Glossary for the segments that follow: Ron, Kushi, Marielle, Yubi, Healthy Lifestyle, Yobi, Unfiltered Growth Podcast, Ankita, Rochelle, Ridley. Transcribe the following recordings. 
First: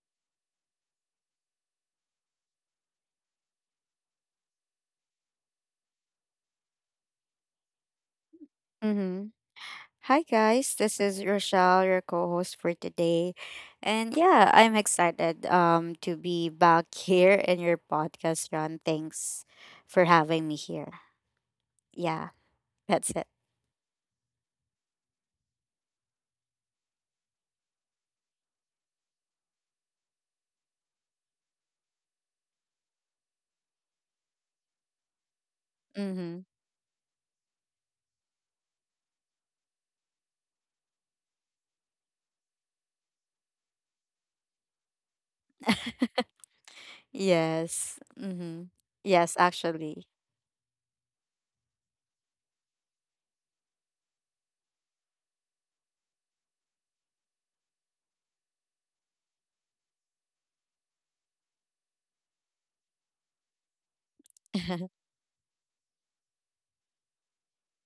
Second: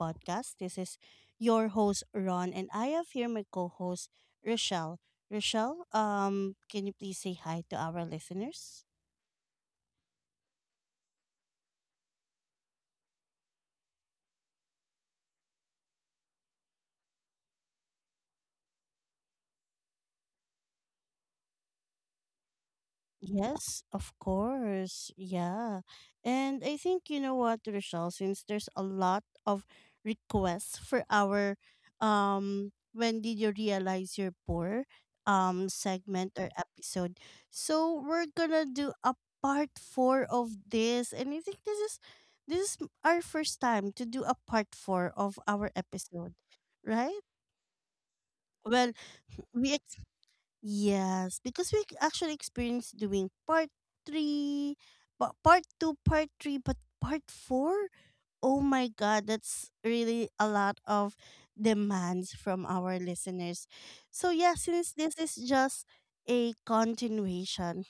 Podcast. This is your host, Ron, and I have here my co host, Rochelle. Rochelle, can you please say hi to our listeners? Mm-hmm. Hi, guys. This is Rochelle, your co host for today. And yeah, I'm excited to be back here in your podcast, Ron. Thanks for having me here. Yeah, that's it. Yes, of course. Yeah. And I think, you know what, Rochelle, since there's a lot of requests for our when did you realize you're poor segment Mm-hmm. or episode. So we're gonna do a part four of this, and I think this is our first time to do a part four of our episode, right? Yes. Mm-hmm. Well, Yes, we actually. Yes, because we actually experienced doing part three, but part two, part three, but part four. Oh my God, that's really a lot of demands from our listeners. So, yeah, since this is just a continuation,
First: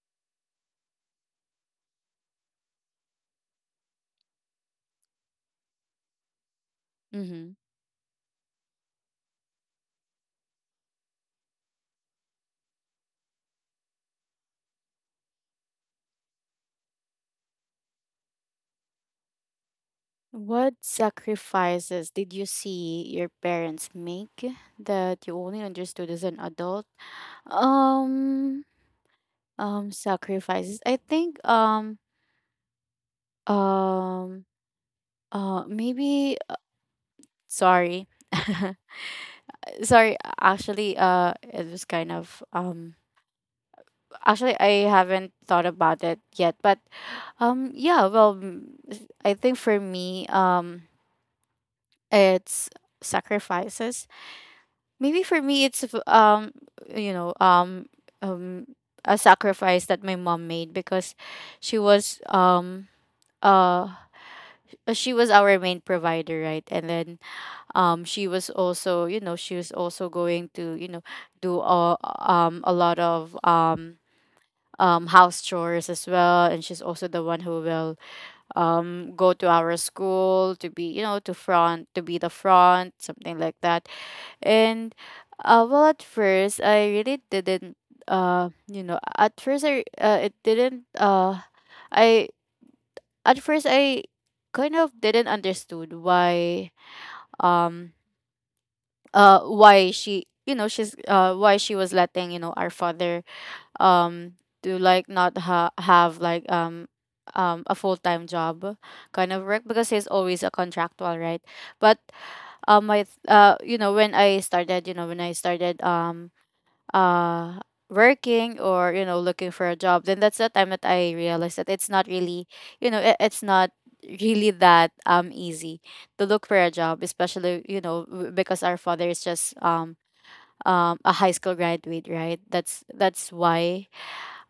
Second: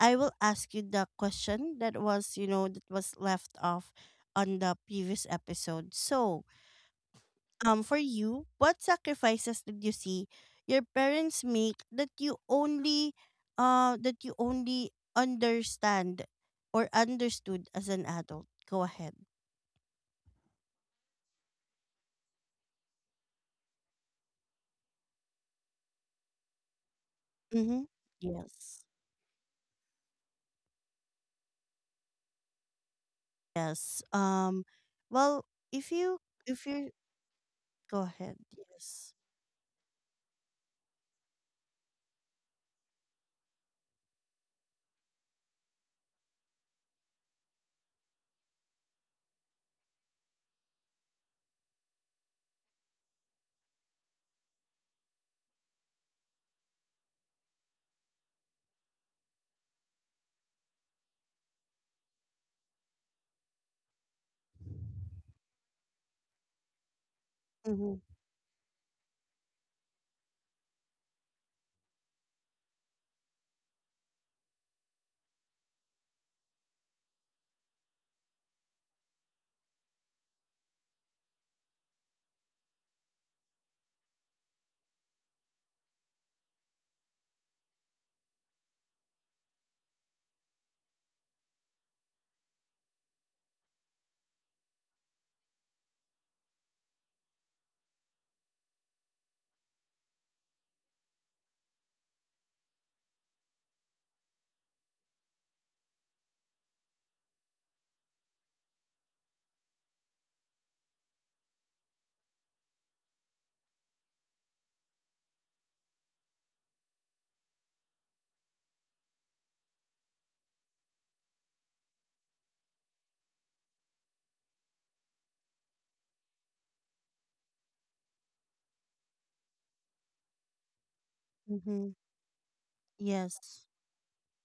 I will ask you the question that was, you know, that was left off on the previous episode. So, Mm-hmm. For you, what sacrifices did you see your parents make that you only understand or understood as an adult? Go ahead. What sacrifices did you see your parents make that you only understood as an adult? Mm-hmm. Um Yes. Sacrifices. I think Yes. um Well, uh if you maybe if uh, you go sorry. ahead. Yes. Sorry, actually it was kind of actually, I haven't thought about it yet, but yeah, well, I think for me it's sacrifices. Maybe for me it's you know um um a sacrifice that my mom made because she was um uh she was our main provider, right? And then Mm-hmm. She was also going to do all, a lot of house chores as well. And she's also the one who will go to our school to be, to be the front, something like that. And well, at first I really didn't, you know at first I it didn't I at first I kind of didn't understood why, um why she was letting, our father um to, like, not have, like, a full-time job kind of work, because he's always a contractual, right? But my th- you know when I started, uh working, or, looking for a job, then that's the time that I realized that it's not really, it's not really that easy to look for a job, especially, because our father is just a high school Mm-hmm. graduate, right? That's Yes. why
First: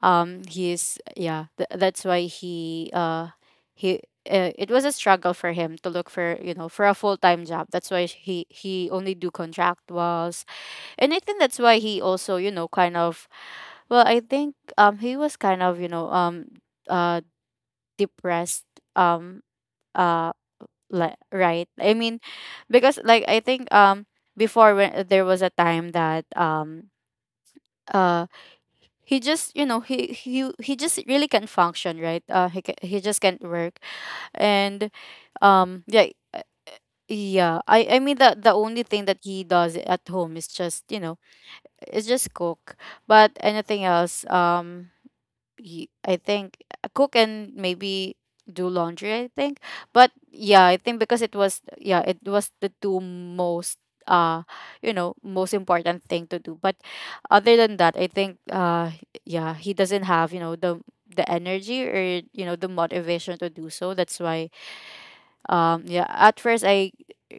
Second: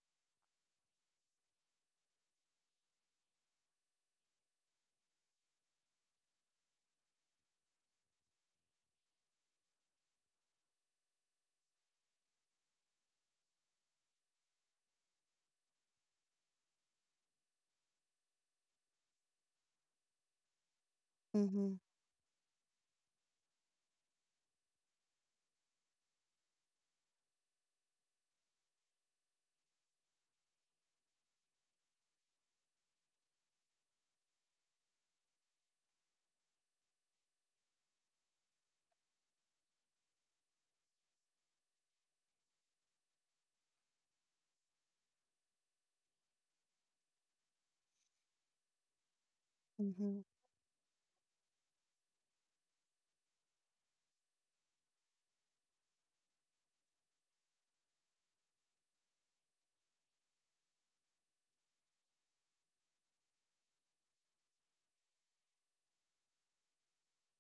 he is, yeah th- that's why he it was a struggle for him to look for, for a full-time job. That's why he only do contractuals. And I think that's why he also, kind of, well, I think he was kind of, uh depressed, um uh like, Mm-hmm. right. I mean, because like I think before when, there was a time that uh he just, he just really can't function, right. He just can't work. And um yeah uh, yeah I mean the only thing that he does at home is just, it's just cook. But anything else, I think, cook and maybe do laundry, I think. But Mm-hmm. yeah, I think because it was the two most uh most important thing to do. But other than that, I think, yeah he doesn't have, the energy, or, the motivation to do so. That's why, yeah, at first I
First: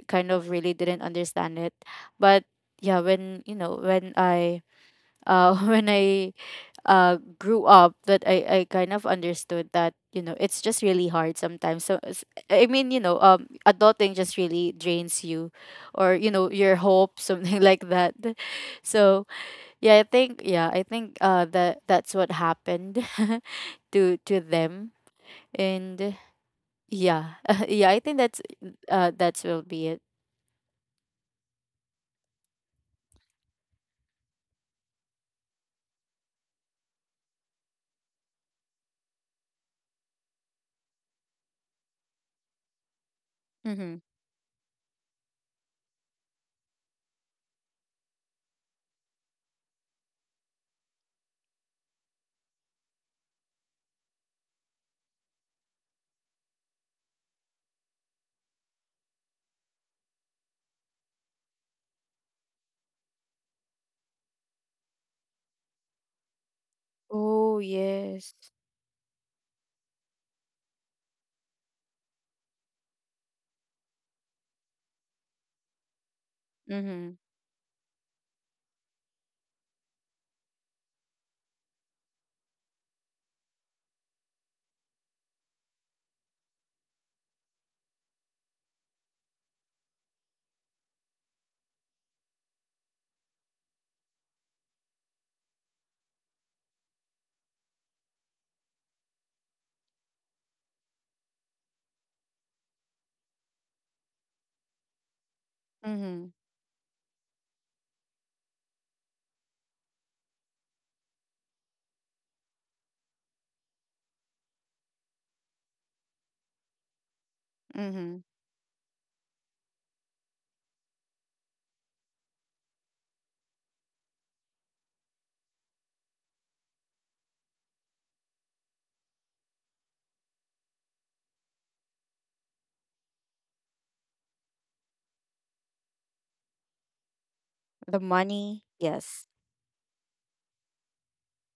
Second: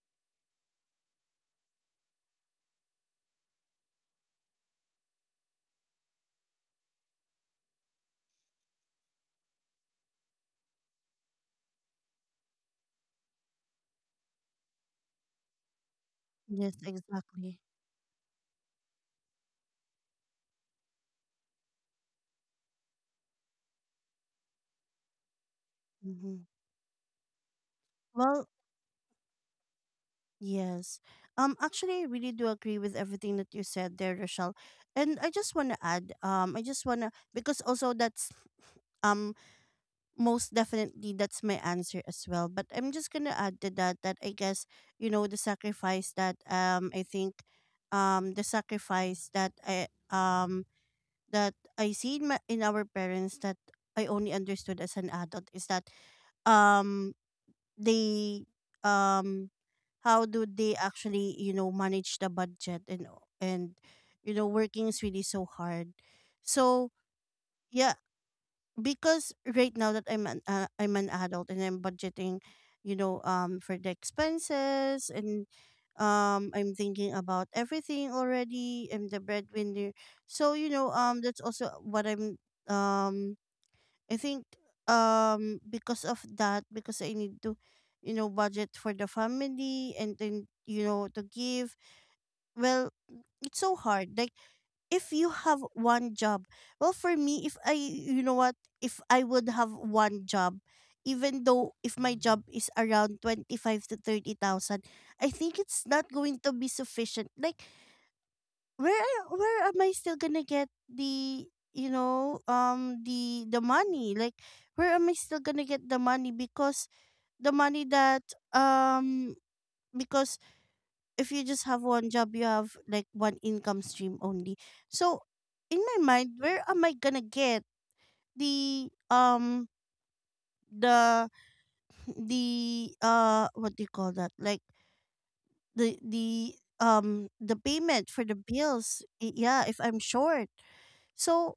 kind of really didn't understand it. But yeah, when, you know when I when I, grew up, that I kind of understood that, it's just really hard sometimes. So, I mean, adulting just really drains you, or, your Yes. hope, Exactly. something like that. So yeah, I think, that that's what happened. To them. And Mm-hmm. yeah, yeah, I think that's Well, will be it. Yes. Actually I really do agree with everything that you said there, Rochelle. And I just wanna add, I just wanna, because also that's um most definitely that's my answer as well. But I'm just gonna add to Mm-hmm. that, that I guess, you know, the sacrifice that I think the sacrifice that I see in, my, in our parents that I only understood as an adult is that um they um how do they actually, you know, manage the budget, and and you know, working is really so hard. So, Oh, yeah, yes. because right now that I'm an I'm an adult and I'm budgeting, you know, for the expenses, and I'm Mm-hmm. thinking about everything already. I'm the breadwinner, so you know, that's also what I'm um I think because of that, because I need to, you know, budget for the family and then, you know, to give. Well, it's so hard. Like, if you have one job, well for me, if I, you know what, if I would have one job, even though if my job is around 25 to 30,000, I think it's not Mm-hmm. going to be sufficient. Like, where am I still gonna get the, you know, the money? Like, where am I still gonna get the money? Because the money Mm-hmm. that um because if you just have one job, you have like one income stream only. So in my mind, where am I gonna get the the the what do you call that, like, the the The payment for the money, bills? yes. Yeah, if I'm short. So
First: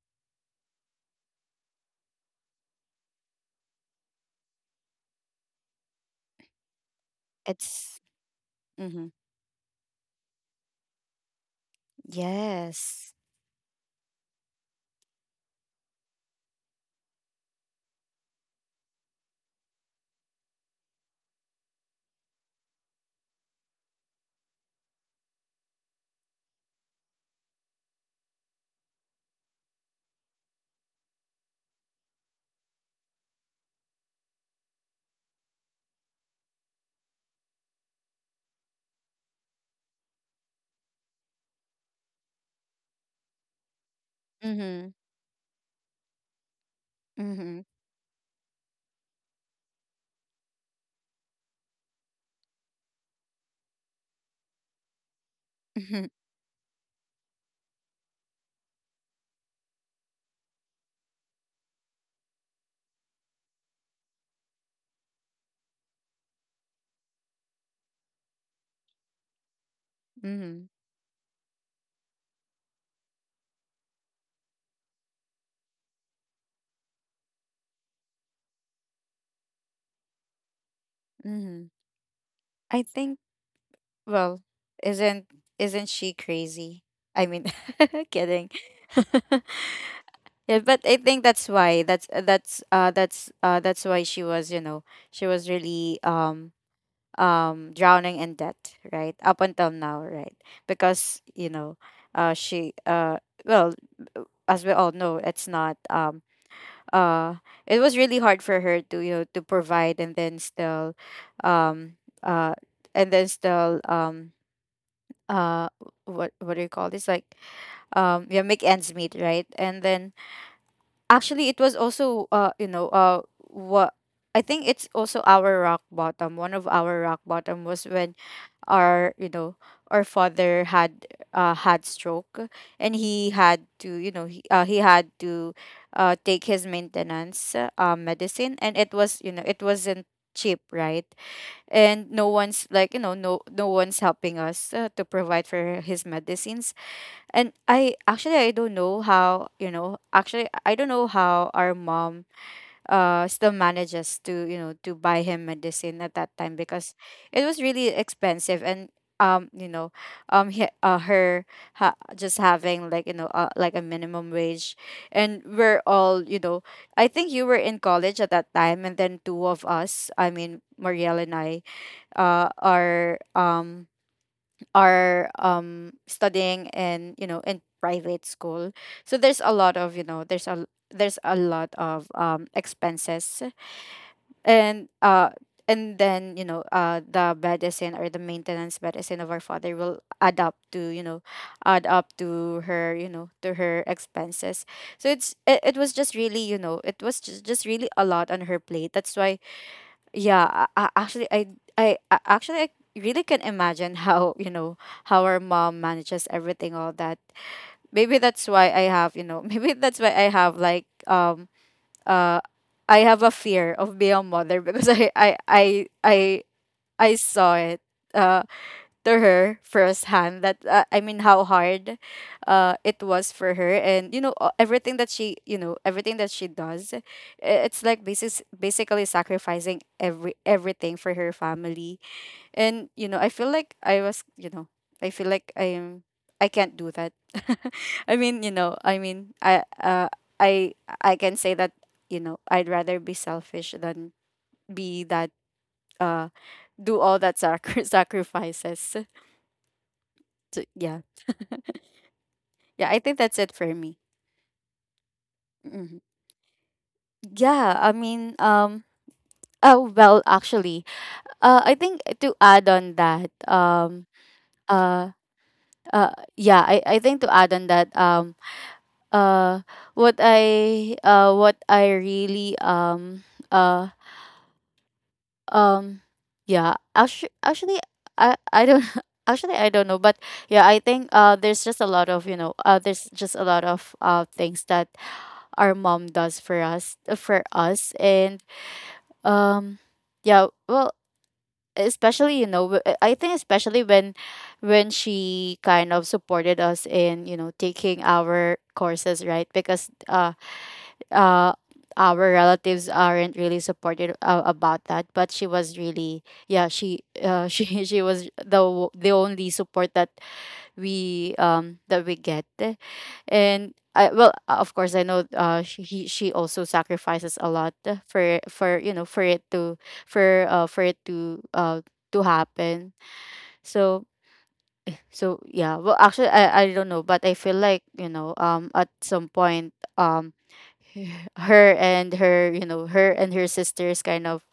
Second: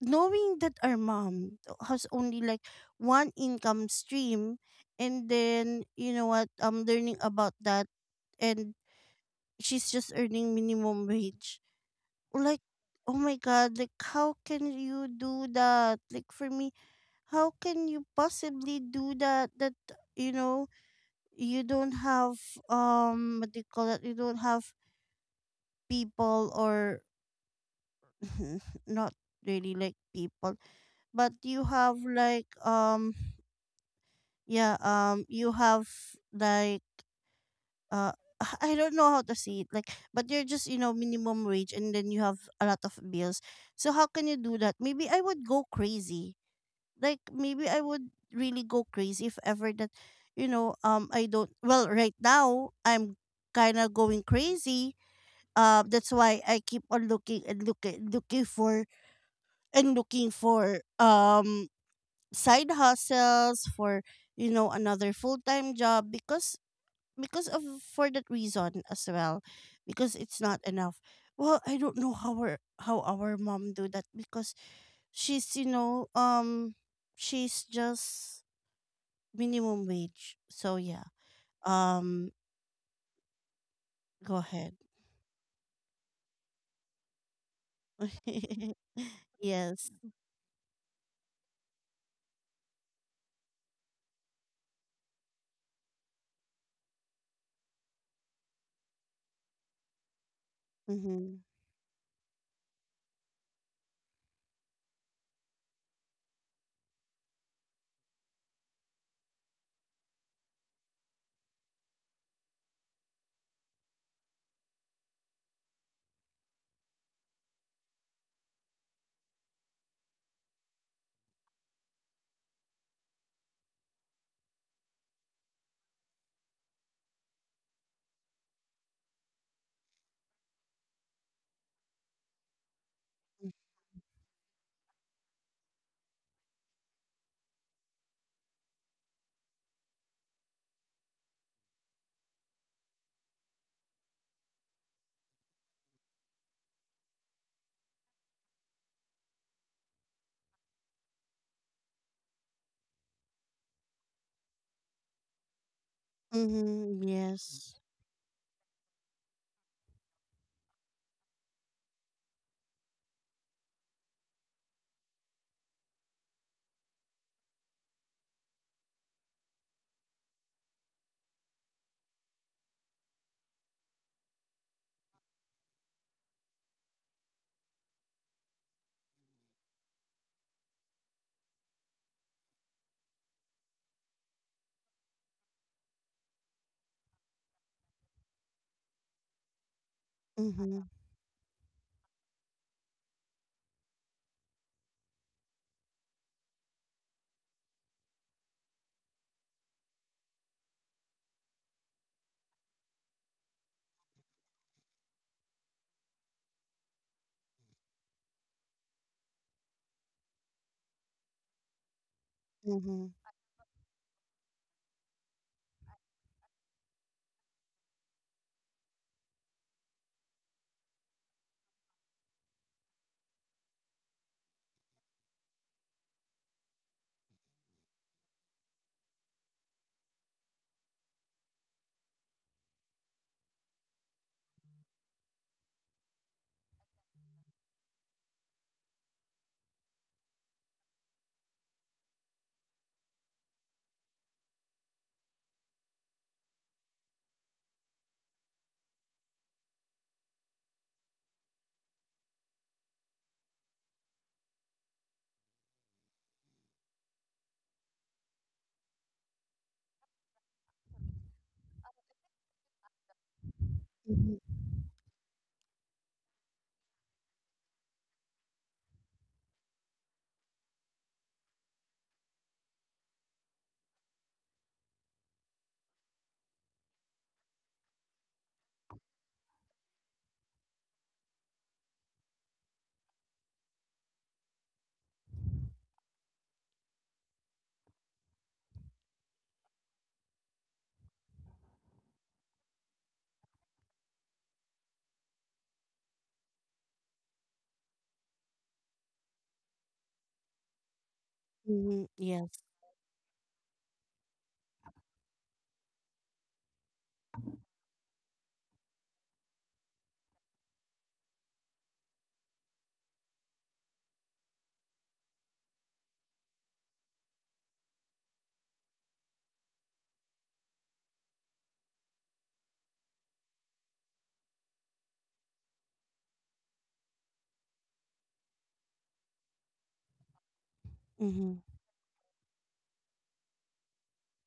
knowing that our mom has only like one income stream, and then, you know what, I'm learning about that, It's. and Mm-hmm. she's just earning minimum wage, like, Yes. oh my God, like, how can you do that? Like, for me, how can you possibly do that, that, you know, you don't have what do you call that, you don't have people, or not really like people, but you have like yeah, you have like uh, I don't know how to say it, like, but you're just, you know, minimum wage, and then you have a lot of bills. So how can you do that? Mm-hmm. Maybe I would go crazy. Like, Mm-hmm. maybe I would really go crazy if ever that, you know, I don't. Well, right now I'm kind of going crazy. Mm-hmm. That's why I keep on looking looking for and looking for side hustles, for, you know, another full-time job, because of, for that reason as well, because it's not Mm-hmm. enough. Well, I don't know how our mom do that, because she's, you know, she's just minimum wage. So yeah, Mm-hmm. um I think, go well, ahead. isn't isn't she crazy? I mean, kidding. Yes. Yeah, but I think that's why. That's why she was, she was really drowning in debt, right? Up until now, right? Because, Mm-hmm. you know, she well, as we all know, it's not uh it was really hard for her to, to provide, and then still, um uh and then still um uh what do you call this, like, yeah make ends meet, right? And then actually it was also you know what I think it's also our rock bottom. One of our rock bottom was when our, our father had, stroke. And he had to, take his maintenance medicine, and it was, it wasn't cheap, right? And no one's, like, no one's helping us, to provide for his medicines. And I, actually, I don't know how, actually I don't know how our mom still manages to, to buy him medicine at that time because Mm-hmm. it was Yes. really expensive. And um you know um he, uh, her just having, like, like, a minimum wage. And we're all, I think you were in college at that time. And then two of us, I mean Marielle and I, are studying in, in private school. So there's a lot of, expenses. And, then the medicine, or the maintenance medicine of our father will add up Mm-hmm. to, her, expenses. So it's it, it was just really it was just really a lot on her plate. That's why, yeah, I, actually, I really can imagine how, our mom manages everything, all that. Maybe that's why I have, maybe that's why I have, like, um uh I Mm-hmm. have a fear of being a mother, because I, I saw it, uh to her firsthand, that, I mean how hard it was for her. And, everything that she does, it's like, basis basically sacrificing everything for her family. And, I feel like I am. I can't do that. I mean, I I can say that, I'd rather be selfish than be that uh do all that sac sacrifices. So, yeah. Yeah, I think that's it for me. Hmm. Yeah, I mean, oh, well, actually, I think to add on that, Mm-hmm. uh uh yeah, I think to add on that, uh what I really, uh um yeah actually, I don't actually I don't know, but yeah, I think there's just a lot of, things that our mom does for us and, um yeah, well, especially you know w- I think, especially when she kind of supported us in, taking our courses, right? Because uh Mm-hmm. our Yes. relatives aren't really supportive, about that. But she was really, she, she was the only support that we, that we get. And I, well, of course I know, she, she also sacrifices a lot, for for it to happen. So, yeah, well, actually, I don't know, but I feel like, at some point um. Mm-hmm. Her and her sisters kind of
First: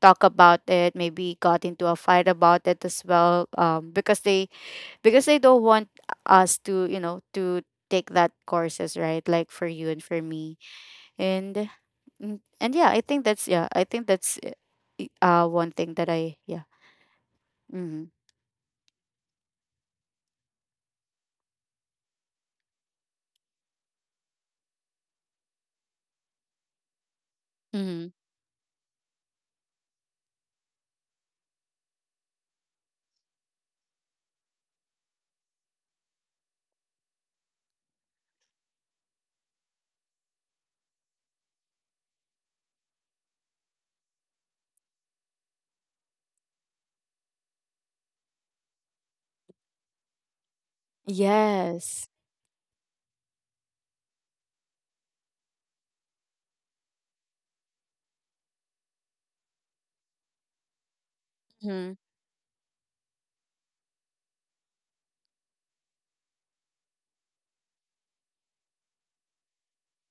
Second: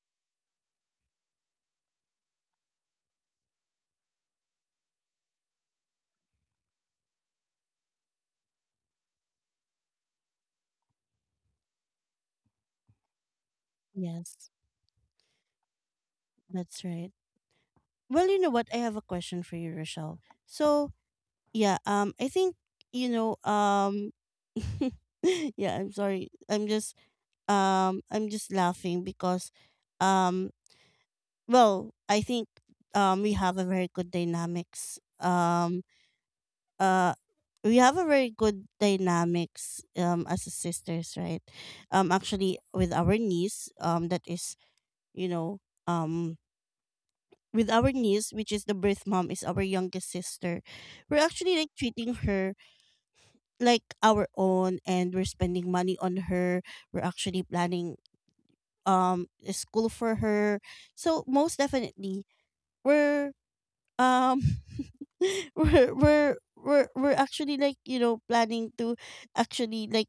talk about it, maybe got into a fight about it as well, because they don't want us to, to take that courses, right, like, for you and for me. And, and yeah, I think that's, Yes. One thing that I, yeah. That's right. Mm-hmm. Well, you know what, I have a question for you, Rochelle. So yeah, I think, you know, yeah, I'm sorry, I'm just Mm-hmm. I'm just laughing because um well, I think we have a very good dynamics, uh we have a very good dynamics as a sisters, right? Actually with our niece, that is, you know, um with our niece, which is the birth mom is our youngest sister. We're actually like Yes. treating her like our own, and we're spending money on her. We're actually planning a school for her, so most Mm-hmm. definitely we're um we're actually like, you know, planning to actually like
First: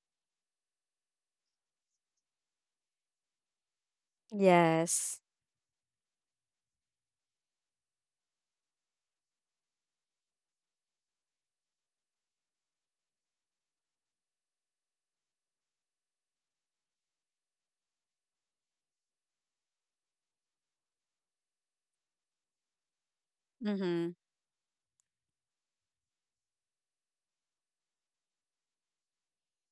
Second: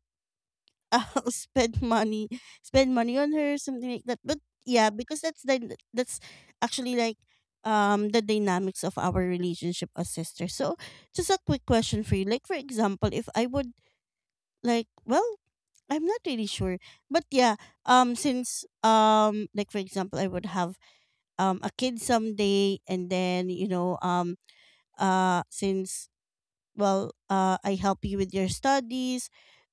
uh, spend money on her, something like that. But yeah, because Yes. that's the that's actually like the dynamics of our relationship as sisters. So just a quick question for you. Like, for example, if I would, like, well, I'm not really sure. But yeah, since like for example, I would have a kid someday, and then, you know, Mm-hmm. Since, well, I help you with your studies,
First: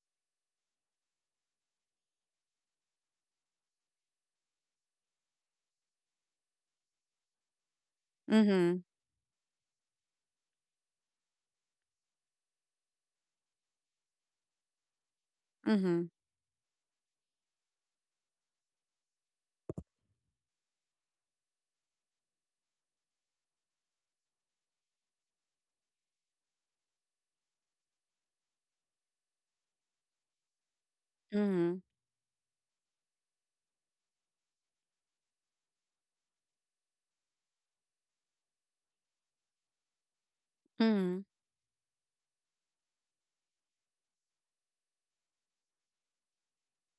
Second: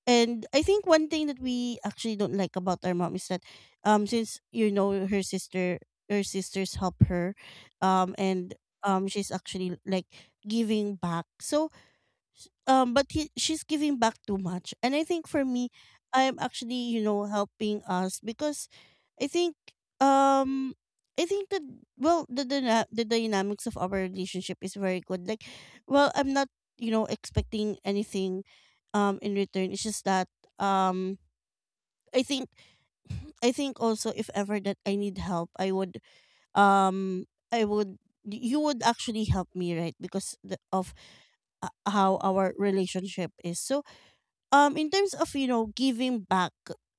and I think one thing that we actually don't like about our mom is that since, you know, her sisters help her, and Mm-hmm. She's actually like giving back. So, but she's giving back too much, and I think, for me, Mm-hmm. I'm actually, you know, helping us because I think um I think that, well, the dynamics of our relationship is very good. Like, well, I'm not, you know, expecting anything in return. It's just that um Mm-hmm. I think I think also if ever that I need help, I would um I would, you would actually help me, right? Because of Mm-hmm. How our relationship is. So in terms of, you know, giving back,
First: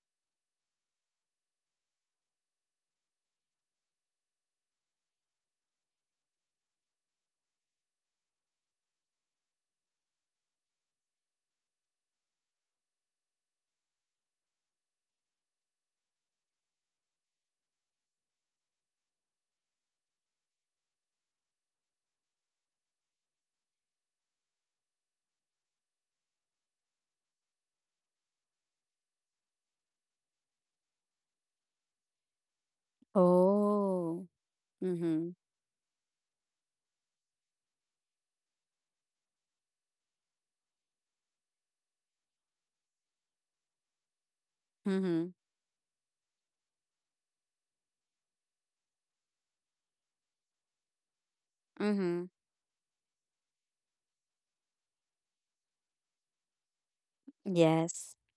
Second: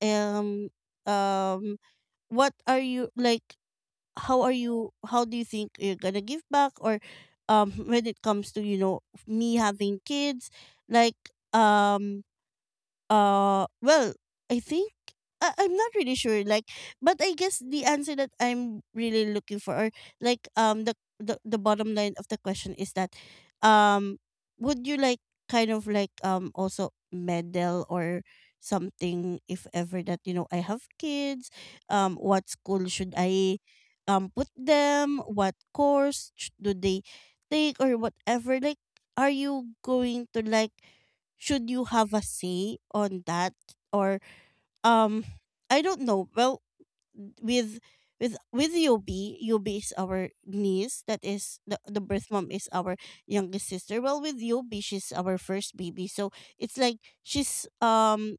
um um what are you like, how do you think you're gonna give back? Or when it comes to, you know, me having kids, like, um well, I think, I'm not really sure. Like, but I guess the answer that I'm really looking for, or like, the the bottom line of the question is that, um, would you like kind of like also medal, or something, if ever that, you know, I have kids, what school should I, Oh. Put them? Mm-hmm. What course do they take, or whatever? Like, are you going to like, should you have a say on that, or um Mm-hmm. I don't know. Well, with with Yobi, Yobi is our niece. That is the birth Mhm. mom is our youngest sister. Well, with Yobi, she's our first baby. So it's like, she's Yes.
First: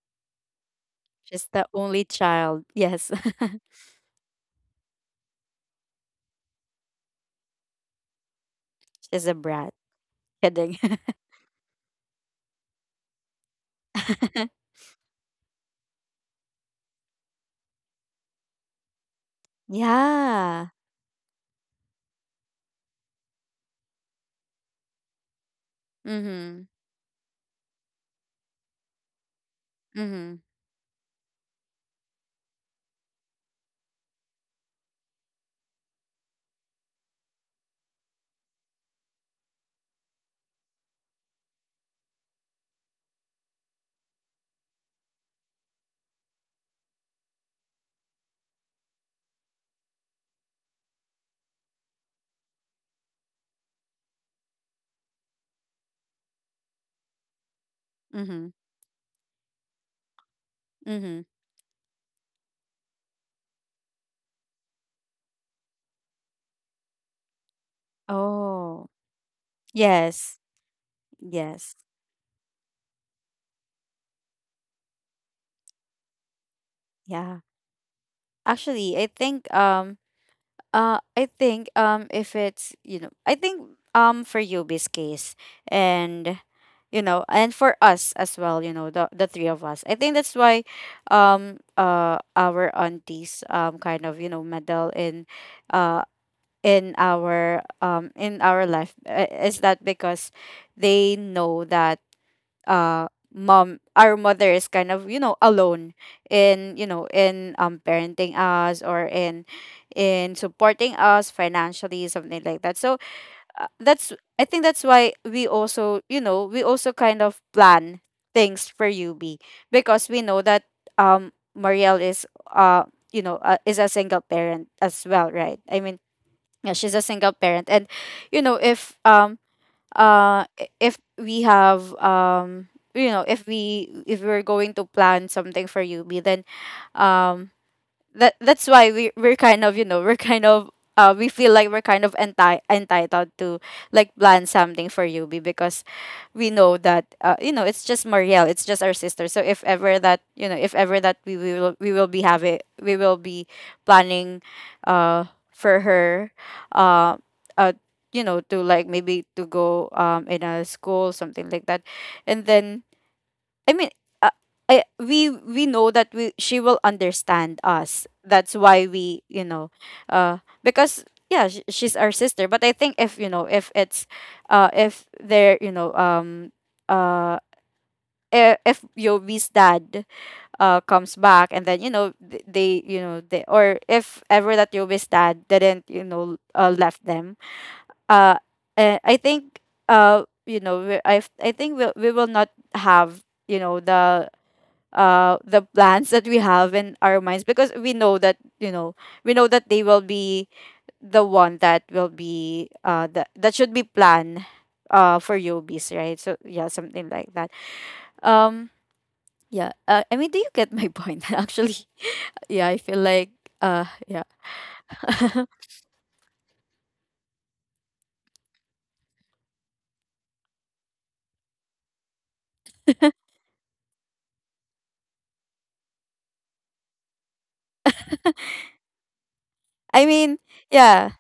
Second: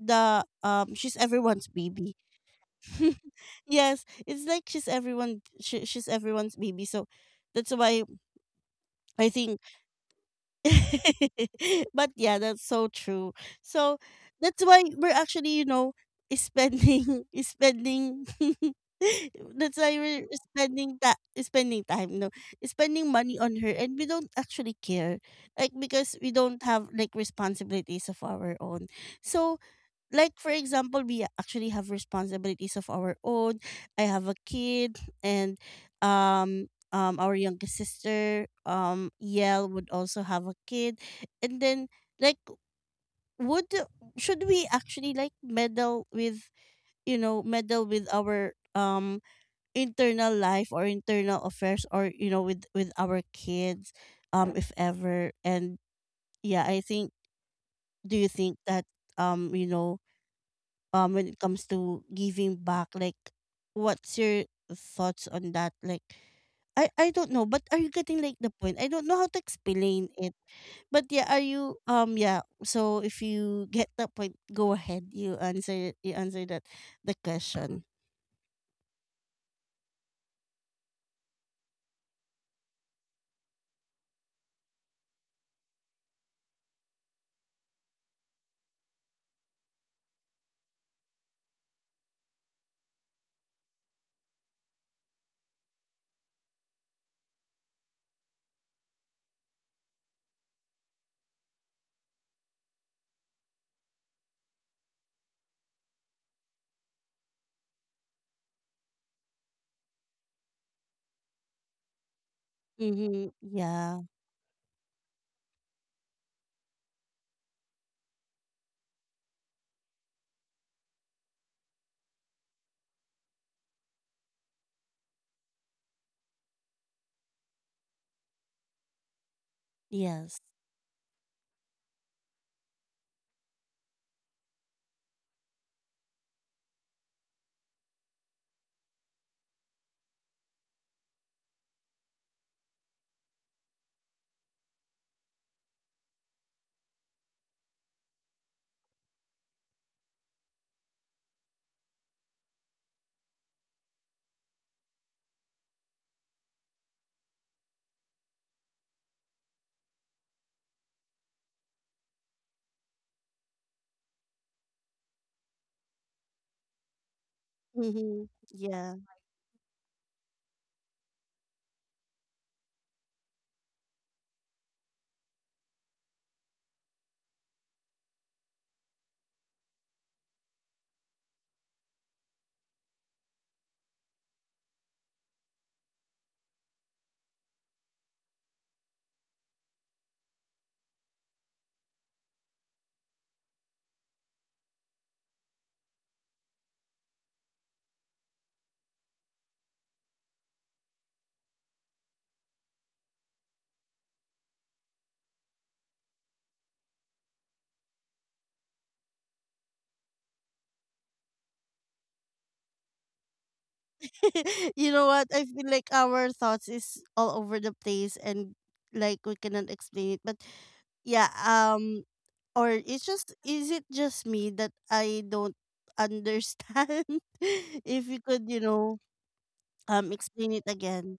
the she's She's the everyone's only baby. child. Yes. Yes, it's like she's everyone's baby. So that's why She's I a think brat. Kidding. but yeah, that's so true. So that's why we're actually, you know, is spending is spending that's why we're Yeah. spending that spending time, no, is spending money on her, and we don't actually care, like, because we don't Mhm. have like responsibilities of our own. So like Mhm. for example, we actually have responsibilities of our own. I have a kid, and um our youngest sister, yell, would also have a kid, and then, like, would, should we actually like meddle with, you know, meddle with our internal life or internal affairs, or, you know, with our kids, if ever. And yeah, I think, do you Mhm. think that you know, Mhm. when it comes to giving back, like, what's your thoughts on that? Like, I don't know, but are you getting like the point? Oh. I don't know how to explain it, Yes. but yeah, are Yes. you yeah, so if you get the point, go ahead, you answer, you answer that the Yeah. question. Actually, I think, I think, if it's, I think, for Yubi's case, and, and for us as well, the three of us, I think that's why, our aunties, kind of, meddle in, uh in our, in our life, is that because they know that, uh mom our mother is kind of, alone in, in, parenting us, or in, supporting us financially, something like that. So, Mm-hmm. Yeah. that's, I think that's why we also, we also kind of plan things for UB, because we know that, um Marielle is, uh is a single parent as well, right? I mean, yeah, she's a single parent, and, if, Yes. If we have, if we, if we're going to plan something for Yubi, then, um that's why we're kind of, we're kind of, we feel like we're kind of entitled to, like, plan something for Yubi, because we know that, it's just Marielle, it's just our sister. So if ever that, if ever that we will be planning, uh for her, uh uh to, like, maybe to go, in a school, something like that. And then, I mean, uh, I, we know that we she will understand us. Mm-hmm. That's why Yeah. we, because, yeah, she's our sister. But I think, if, if it's, if there, uh, if Yobi's dad, comes back, and then, they, they, or if ever that Yobi's dad didn't, left them, uh I think, we, I think we will not have, the, the plans that we have in our minds, because we know that, we know that they will be the one that will be, that, should be planned, for Yobi's, right? So, yeah, something like that. um yeah, I mean, do you get my point? Actually, yeah, I feel like, yeah. You know what, I feel like our thoughts is all over the place and like we cannot explain it, but yeah. Or it's just, is it just me that I don't understand? If you could I mean, explain it yeah, again.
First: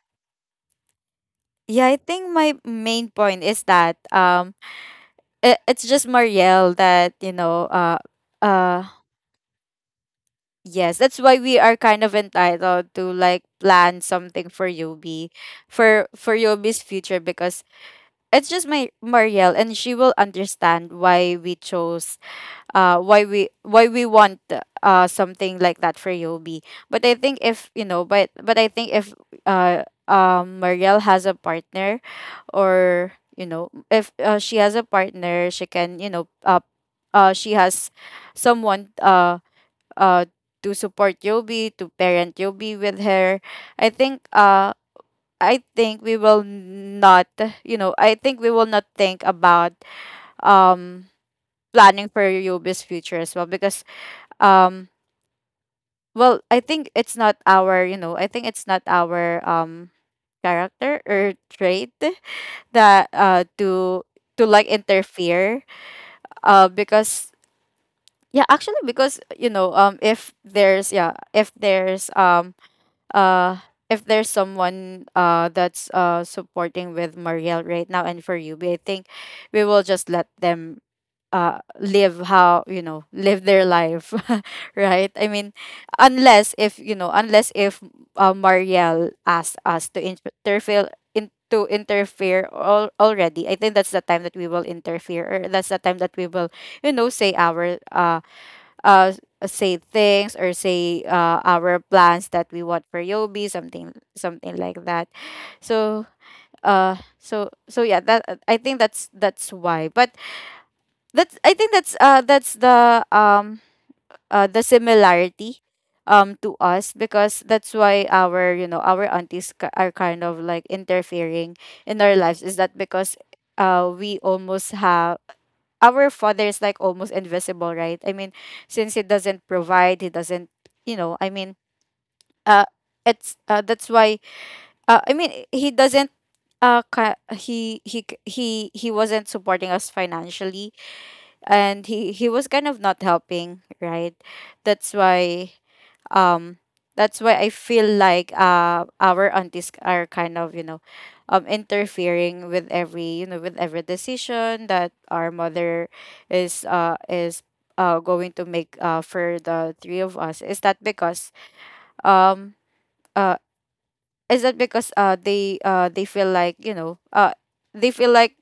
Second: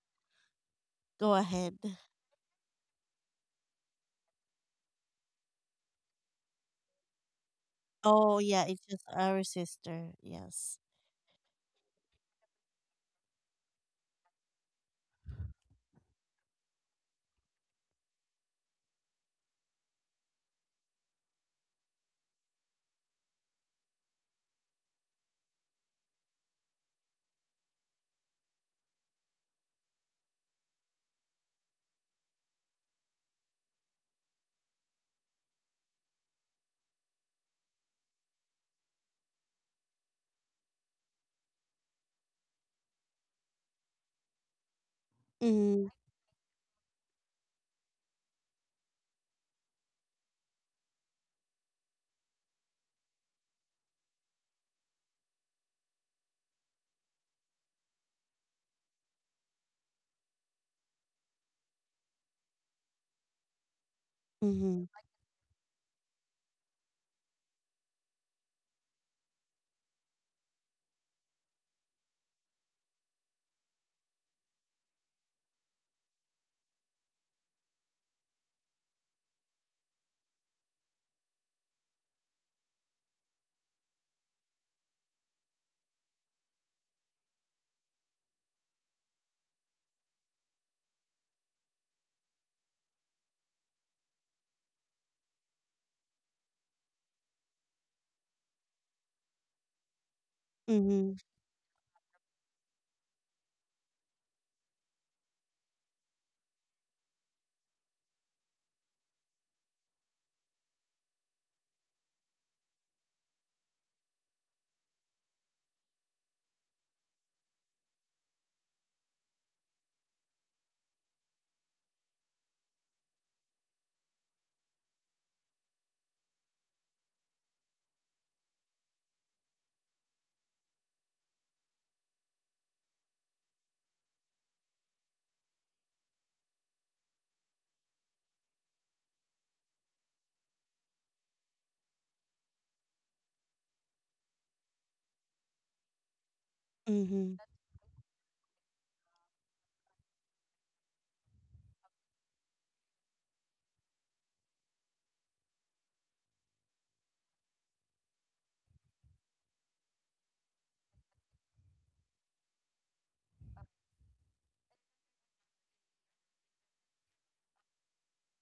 Go ahead. yeah, I think my main point is that, it's just Marielle that, Oh yeah, uh it's just our sister. Yes. yes, that's why we are kind of entitled to, like, plan something for Yobi, for Yobi's future, because it's just my Marielle, and she will understand why we chose, why we want, something like that for Yobi. But I think if, but I think if, Marielle has a partner, or, if, she has a partner, she can, she has someone, uh to support Yobi, to parent Yobi with her. I think, I Mm-hmm. think we will not, I think we will not think about, um planning for Yobi's future as well, because, um well, I think it's not our, I think it's not our, character or trait, that, to, like, Mm-hmm. interfere, because, yeah, actually, because, if there's, yeah, if there's, uh if there's someone, that's, supporting with Marielle right now, and for you, I think we will just let them, live how, live their life. Right? I mean, unless if, unless if, Marielle asked us to interfere in, to interfere, already. I think that's the time that we will interfere, or that's the time that we will, say our, uh say things, or say, Mm-hmm. Our plans that we want for Yobi, something like that. So, so, yeah, that, I think that's why. But that's, I think that's, that's the, the similarity, to us, because that's why our, our aunties, are kind of like interfering in our lives, is that because, we almost have, our father is like almost invisible, right? I mean, since he doesn't provide, he doesn't, I mean, uh it's, that's why, I mean, he doesn't, he c- he wasn't supporting us financially, and he was kind of not helping, right? That's why, um that's why Mm-hmm. I feel like, our aunties are kind of, interfering with every, with every decision that our mother is, is, going to make, for the three of us, is that because, um uh is that because, they feel like, they feel like,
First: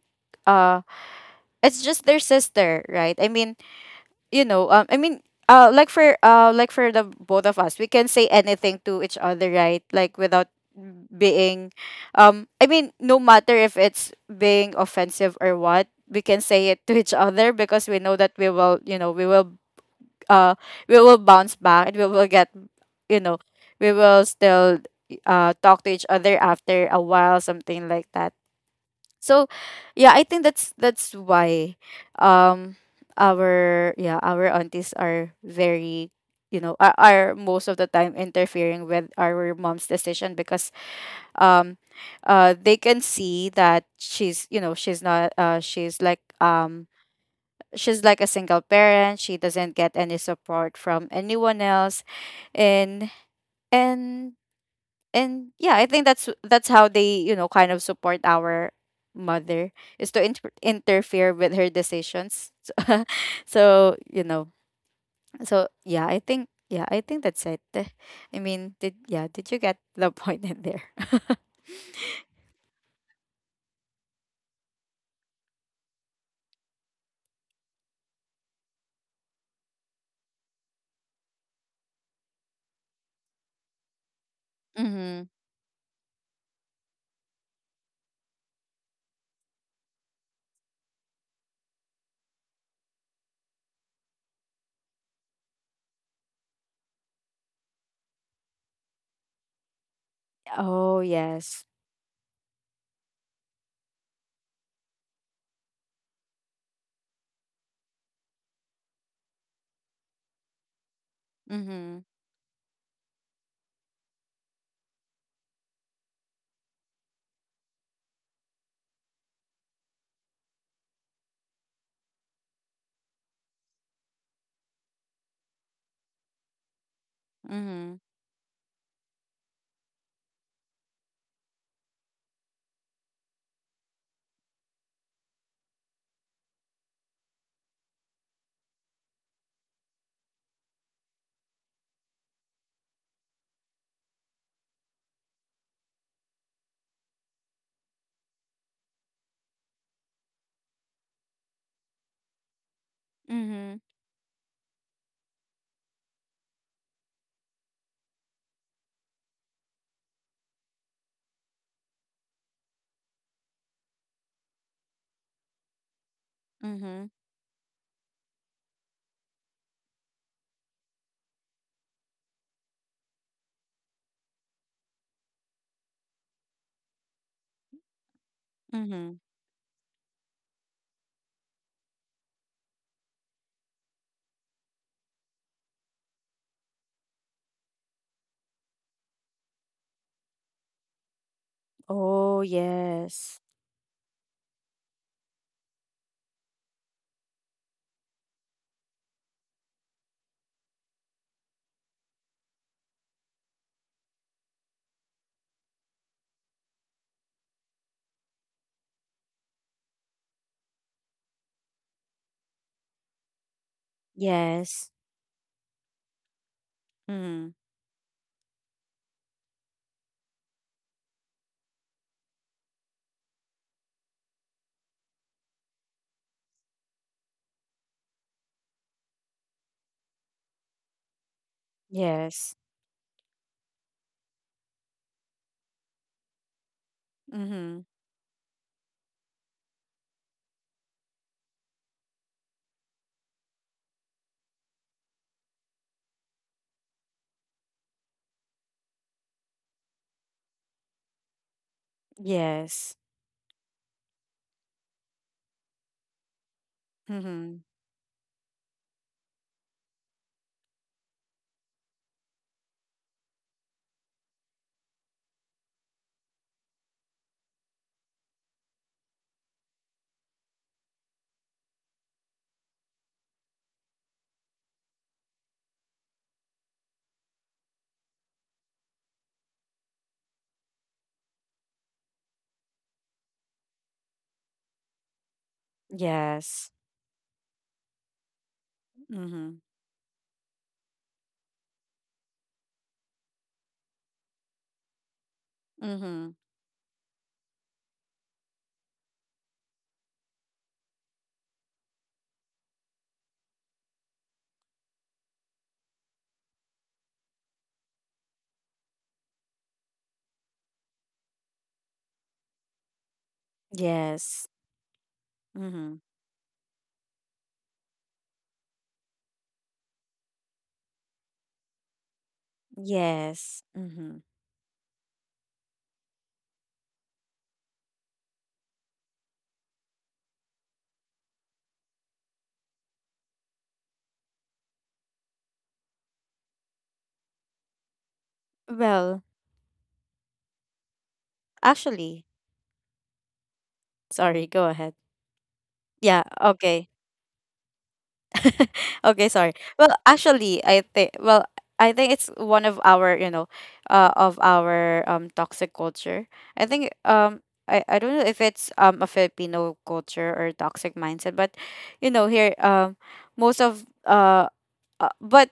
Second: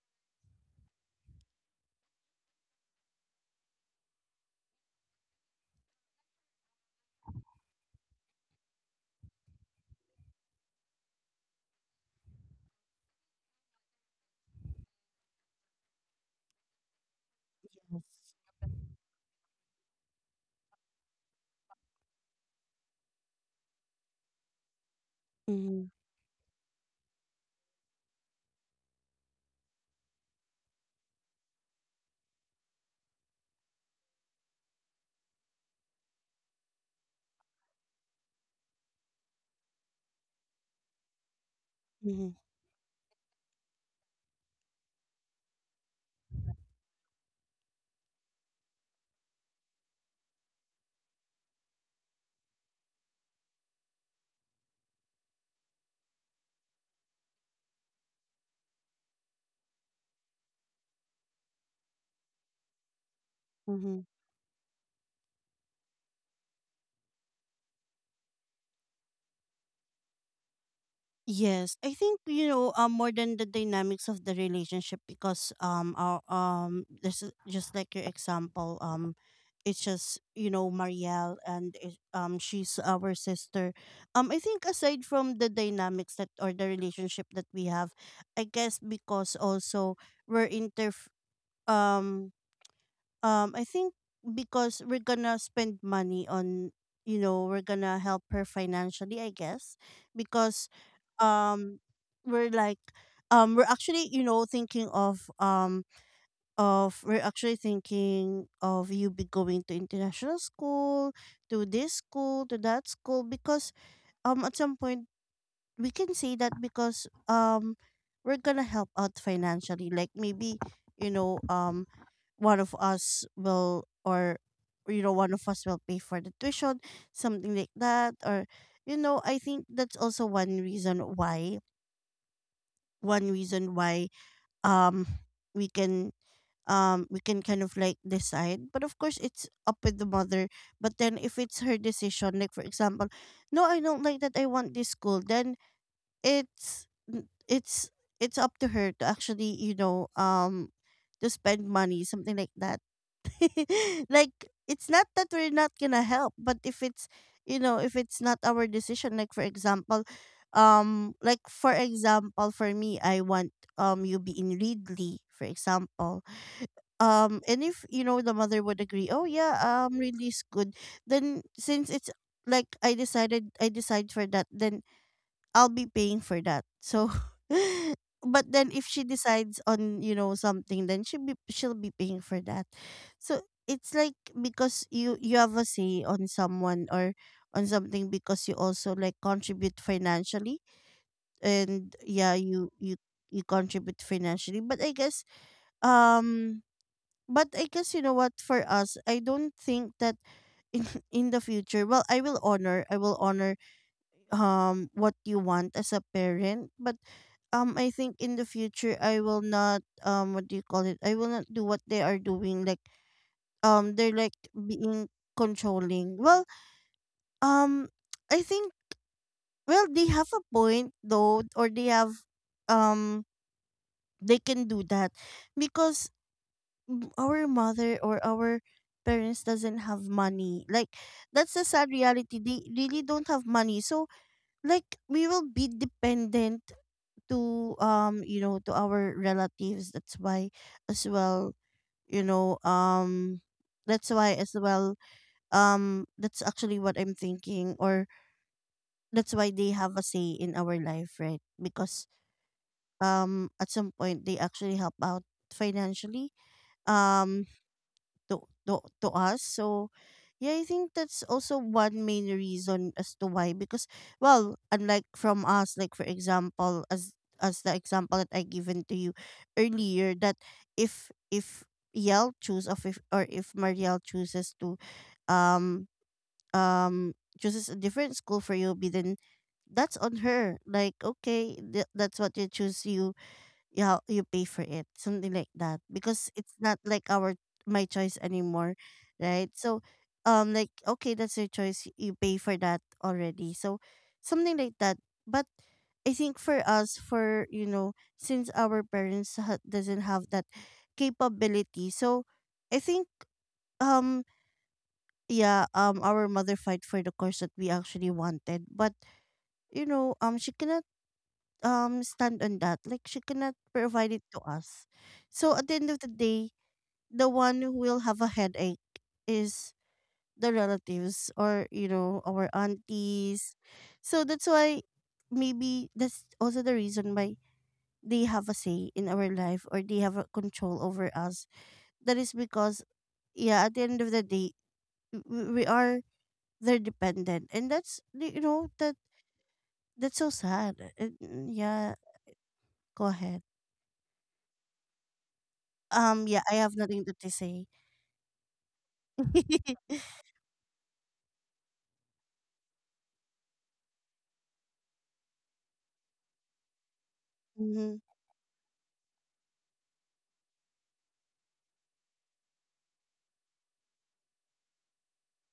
uh it's just their sister, right? I mean, I mean, like for, like for the both of us, we can say anything to each other, right? Like without being, I mean, no matter if it's being offensive or what, we can say it to each other, because we know that we will, we will, uh, we will bounce back, and we will get, you know, we will still, talk to each other after a while, something like that. So, yeah, I think that's why, um our, yeah, our aunties are very, are, most of the time interfering with our mom's decision, because, um Mm-hmm. They can see that she's, she's not, she's like, she's like a single parent, she doesn't get any support from anyone else, and and and yeah, I think that's how they, kind of support our mother, is to interfere with her decisions. So, so, Mm-hmm. So, yeah, I think, yeah, I think that's it. I mean, did, yeah, did you get the point in there? Yes, I think more than the dynamics of the relationship, because this is just like your example. It's just, you know, Marielle, and she's our sister. I think aside Mm-hmm. from the dynamics that, or the relationship that we have, I guess because also we're inter um I think because we're gonna spend money on, you know, we're gonna help her financially, I guess, because Oh, yes. um, we're like, we're actually, you know, thinking of we're actually thinking of you be going to international school, to this Mm-hmm. school, to that school. Because at some point we can say that because we're gonna help out financially, like maybe, you know, one of us will or you know, one of us will pay for the tuition, something like Mm-hmm. that. Or you know, I think that's also one reason why, one reason why um we can, we can kind of like decide. But of course it's up with the mother. But then if it's her decision, like for example, no, I don't like that, I want this school, then it's n- it's up to her to actually, you know, to spend money, something like that. Mm-hmm. Like it's not that we're not gonna help, but if it's, you know, if it's not our decision, like for example, like for example for me, I want, you be in Ridley for example. Mm-hmm. And if you know the mother would agree, oh yeah, Ridley's good, then since it's like I decide for that, then I'll be paying for that. So but then if she Mm-hmm. decides on, you know, something, then she'll be paying for that. So it's like because you have a say on someone or on something because you also like contribute financially. And yeah, Oh, you you yes. you contribute financially. But I guess, um but I guess, you know what, for us, I don't think that in in the future, well, I will honor what you want as a parent. But I think in the future I will not, um, what do you call it? I will not do what they are doing. Like they're like Yes. being controlling. Well, Mm-hmm. um I think, well, they have a point though, or they have, um they can do that because our mother or our parents doesn't have money. Like that's the sad reality. Yes. They really don't have money. So like we will be dependent to, Mm-hmm. You know, to our relatives. That's why as well, you know, that's why as well that's actually what I'm thinking, or that's why they have a say in our life, right? Because Yes. At some point they actually help out financially, um Mm-hmm. to us. So yeah, I think that's also one main reason as to why, because well, unlike from us, like for example, as the example that I given to you earlier, that if Yel choose of if or if Marielle chooses to um um chooses a different school for you, then that's on her. Like okay, that's what you choose. You, yeah, you pay for it, something like that, because it's Yes. not like our my choice anymore, right? Mhm. So, like okay, that's your choice. You pay for that already, so something like that. But I Mhm. think for us, for you know, since our parents doesn't have that capability, so I think, um yeah, our mother fight for the course that we actually wanted, but you know, she cannot stand on that. Like she cannot provide it to Yes. us. So at the end Mhm. of the day, the one who will have a headache is the relatives, or you know, our aunties. Yes. Mhm. So that's why maybe that's also the reason why they have a say in our life, or they have a control over us. That is because yeah, at the end of the day, we are their dependent, and that's, you know, that Well, that's so sad. And, yeah, actually, go ahead. sorry, go ahead. Yeah, Yeah, I have okay. nothing good to say. Okay, sorry. Well, actually, I think, I think it's one of our, of our, toxic culture. I think, I, Mm-hmm. I don't know if it's, a Filipino culture or toxic mindset, but, here, most of, but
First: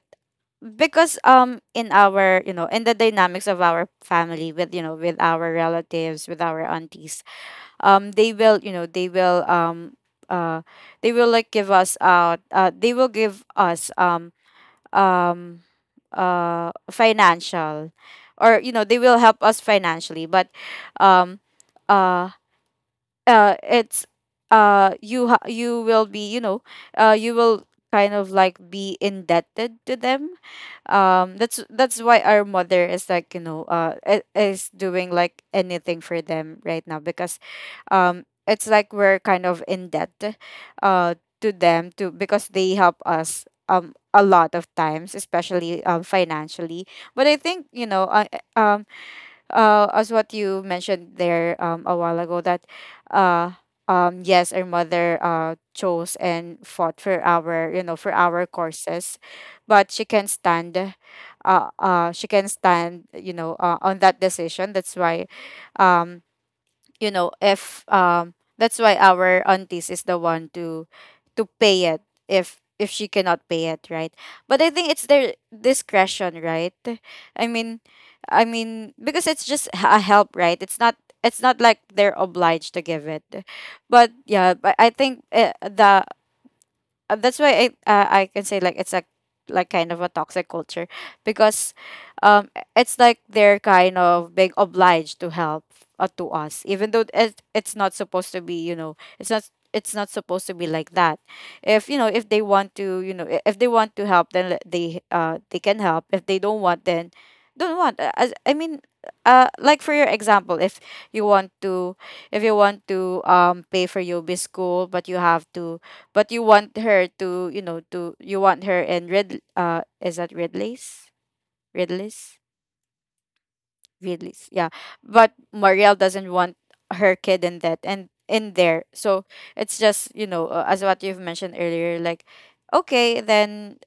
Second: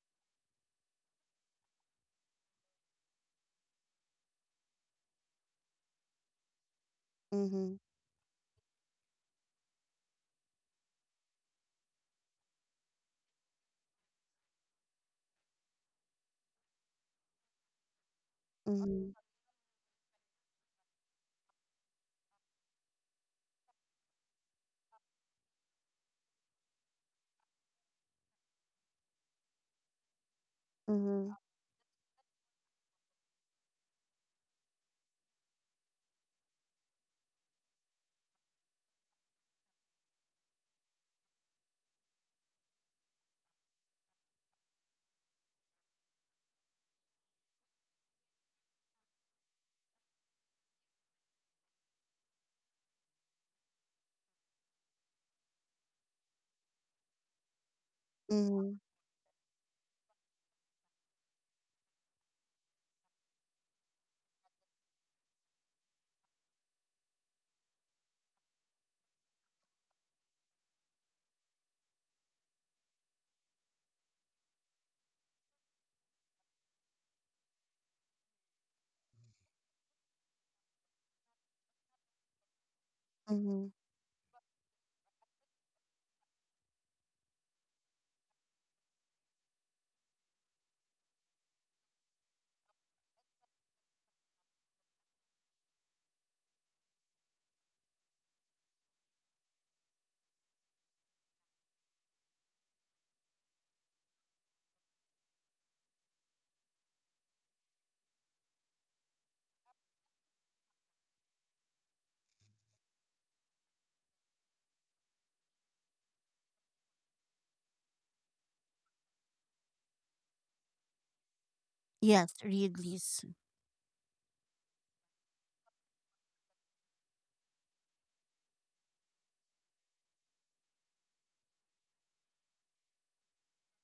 because, in our, in the dynamics of our family, with, with our relatives, with our aunties, Mm-hmm. They will, they will, uh they will like give us out, they will give us, um financial, or, they Mm-hmm. will help us financially, but, um uh, it's, you, you will be, you will kind of like be indebted to them, Mm-hmm. That's why our mother is like, is doing, like, anything for them right now, because, it's like we're kind of in debt, uh to them to, because they help us, a lot of times, especially, financially, but I think, um as what you mentioned there, a while ago, that, uh, yes, our mother, chose and fought for our, for our Mm-hmm. courses, but she can stand, she can stand, on that decision, that's why, um, if, that's why our aunties is the one to, pay it, if, she cannot pay it, right? But I think it's their discretion, right? I mean, I mean, because it's just, a help, right? It's not, it's not like they're obliged to give it, Mm-hmm. but yeah, but I think, the, that's why I, I can say, like, it's a, like, kind of a toxic culture, because, it's like they're kind of being obliged to help, to us, even though it's not supposed to be, it's not, it's not supposed to be like that, if, if they want to, if they want to help, then, they, they can help, if they don't want, then don't want. As I mean, like for your example, if you want to, if you want to, pay for your UB school, but you have to, but you want her to, to, you want her in red, is that red lace, red Yes, lace, read this. red lace? Yeah. But Marielle doesn't want her kid in that, and in there. So it's just, as what you've mentioned earlier, like, okay, then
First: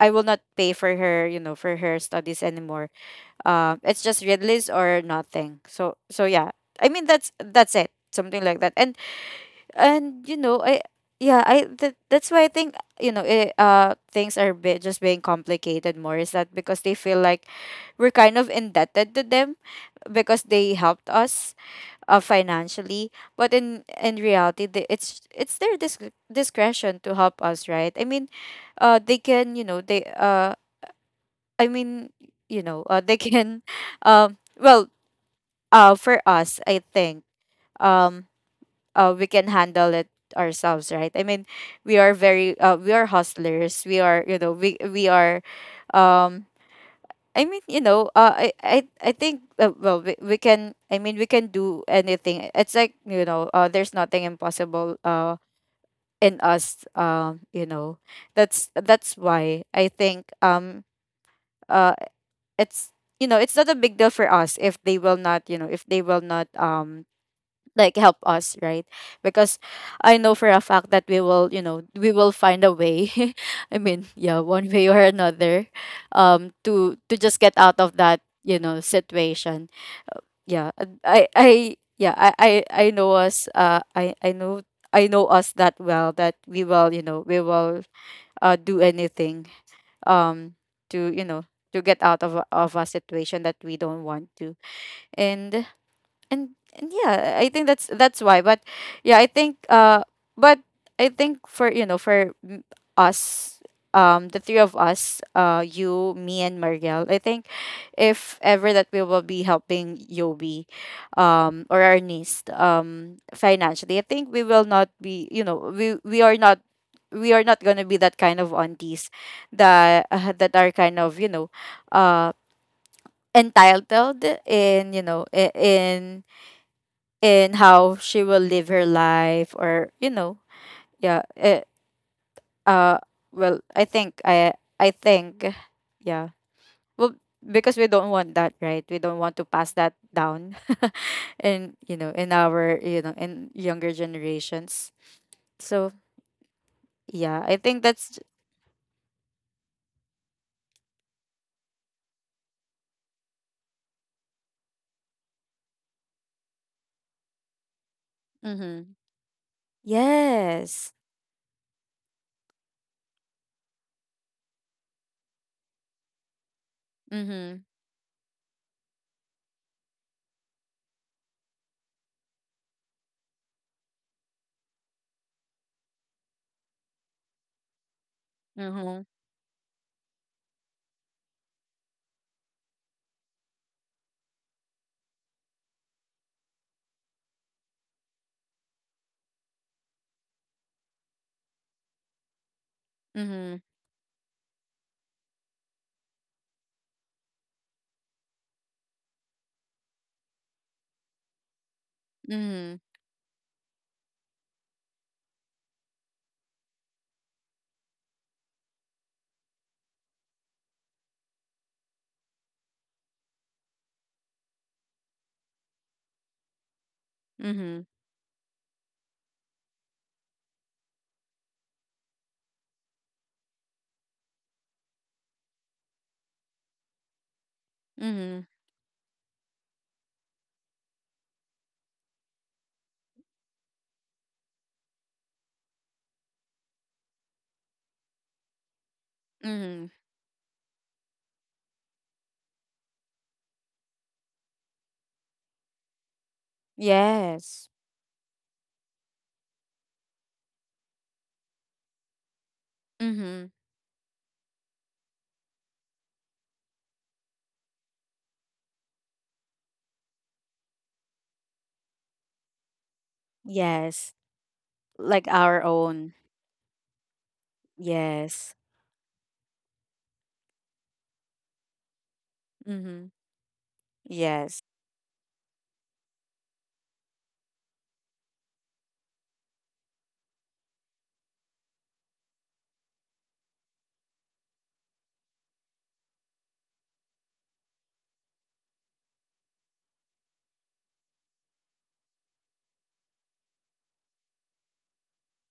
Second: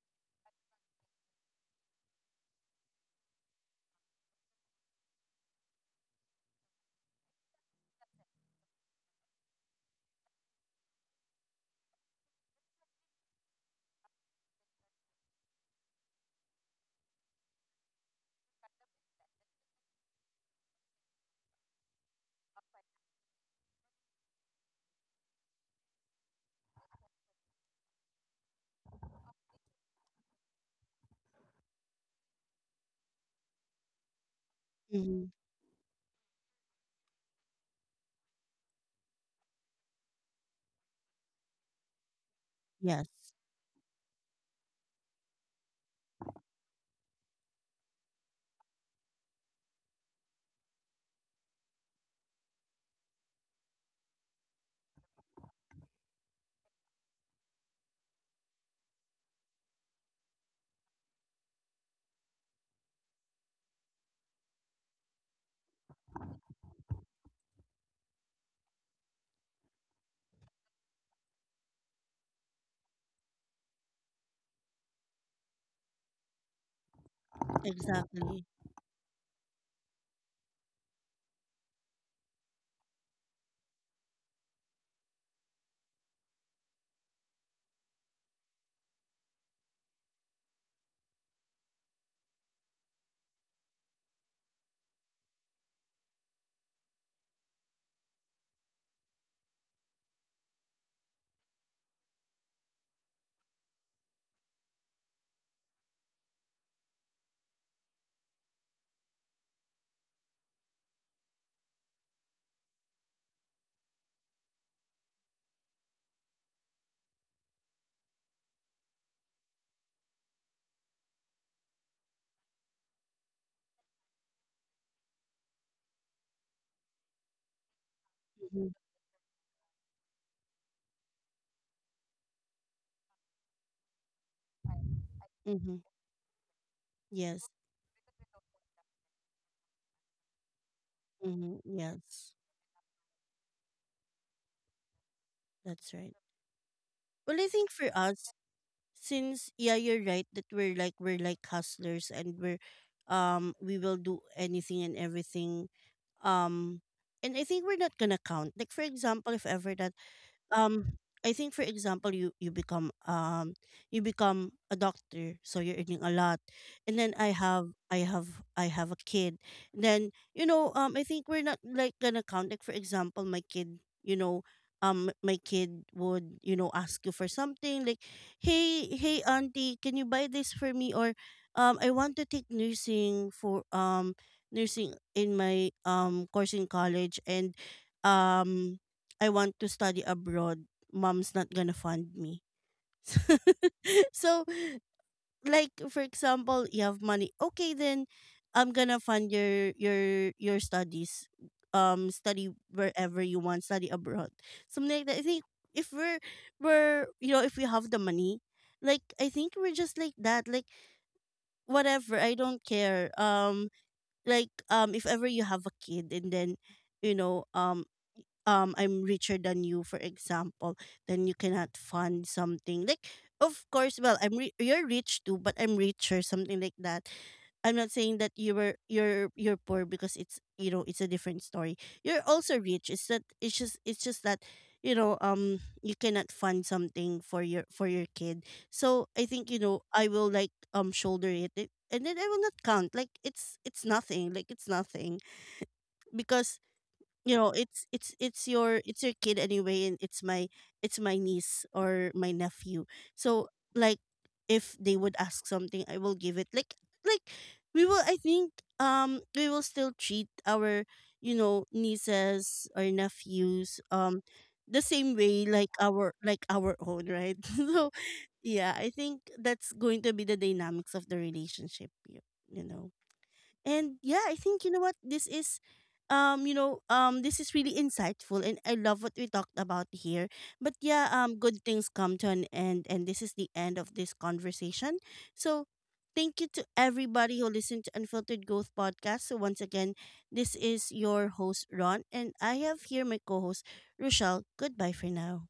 I will not pay for her, for her studies anymore. It's just red lace or nothing. So, so, yeah, I mean, that's it, something like that. And, I, yeah, I, that, that's why I think, things are be just being complicated more, is that because they feel like we're kind of indebted to them, because they helped us, financially, but in reality, it's their, discretion to help us, right? I mean, they can, they, I mean, they can, well, Mm-hmm. For us, I think, um we can handle it ourselves, right? I mean, we are very, we are Yes, hustlers, we are, we are, um I mean, I think, well, we, can, I mean, we can do anything, it's like, there's nothing impossible, in us, that's why I think, uh it's, it's not a big deal for us if they will not, if they will not, like help us, right? Because I know for a fact that we will, we will find a way. I mean, yeah, one way or another, to, just get out of that, exactly. Situation. Yeah, and I yeah, I know us, I know us that well, that we will, we will, do anything, um to, to get out of, of a situation that we don't want to, and and yeah, I think that's why. But yeah, I think, but I think for, for, us, the three of us, you, me, and Mariel, I think if ever that we will be helping Yobi, or our niece, financially, I think we will not be, we are not, we are not going to be that kind of aunties, that, that are kind of, uh entitled in, in how she will Mm-hmm. live her life, or, yeah. Uh well, I think I think, Mm-hmm. yeah, well, Yes. because we don't want that, right? We don't want to pass that down Mm-hmm. in, Yes, in our, in younger generations. that's So, right. Well, yeah, I I think think for that's... us, since yeah, you're right that we're like hustlers, and we're, we will do anything and everything. Um, and I think we're not gonna count. Like for Mm-hmm. example, if ever that, Yes. um I think for example, you become a doctor, so you're earning a lot. And then Mm-hmm. I have a kid. Then you know, I think we're not like gonna count, like for example, my kid, you know, my kid would, you know, ask you for something, like hey Mm-hmm. hey auntie, can you buy this for me, or I want to take nursing in my course in college. And um I want to study abroad, mom's not gonna fund me. Mm-hmm. So, like for example, you have money. Okay, then I'm gonna fund your studies. Study Mm-hmm. wherever you want, study abroad, something like that. I think if we're we're you know, if we have the money, like I think we're just like that. Like whatever, I don't care. Like if ever you have a kid, and then you know, Mm-hmm. I'm richer than you for example, then you cannot fund something, like of course, well, you're rich too, but I'm richer, something like that. I'm not saying that Mm-hmm. You're poor, because it's, you know, it's a different story. You're also rich. It's that, it's just that, you know, you cannot fund something for your kid. So I think, you know, Mm-hmm. I will like, um, shoulder it, and then I will not count, like it's nothing, like it's nothing, because you know, Yes. It's your, it's your kid anyway, and it's my, it's my niece or my nephew. Mm-hmm. So like if they would ask something, I will give it. Like we will, I think, we will still treat our, you know, nieces or nephews Yes. The same Like way our like own. our, like our own, right? So Yes. yeah, I think that's going to be the dynamics of the relationship, you know. Mm-hmm. And yeah, I Yes. think you know what, this is, this is really insightful, and I love what we talked about here. But yeah, um, good things come to an end, and this is the end of this conversation. So thank you to everybody who listened to Unfiltered Growth podcast. So once again, this is your host Ron, and I have here my co-host Rochelle. Goodbye for now.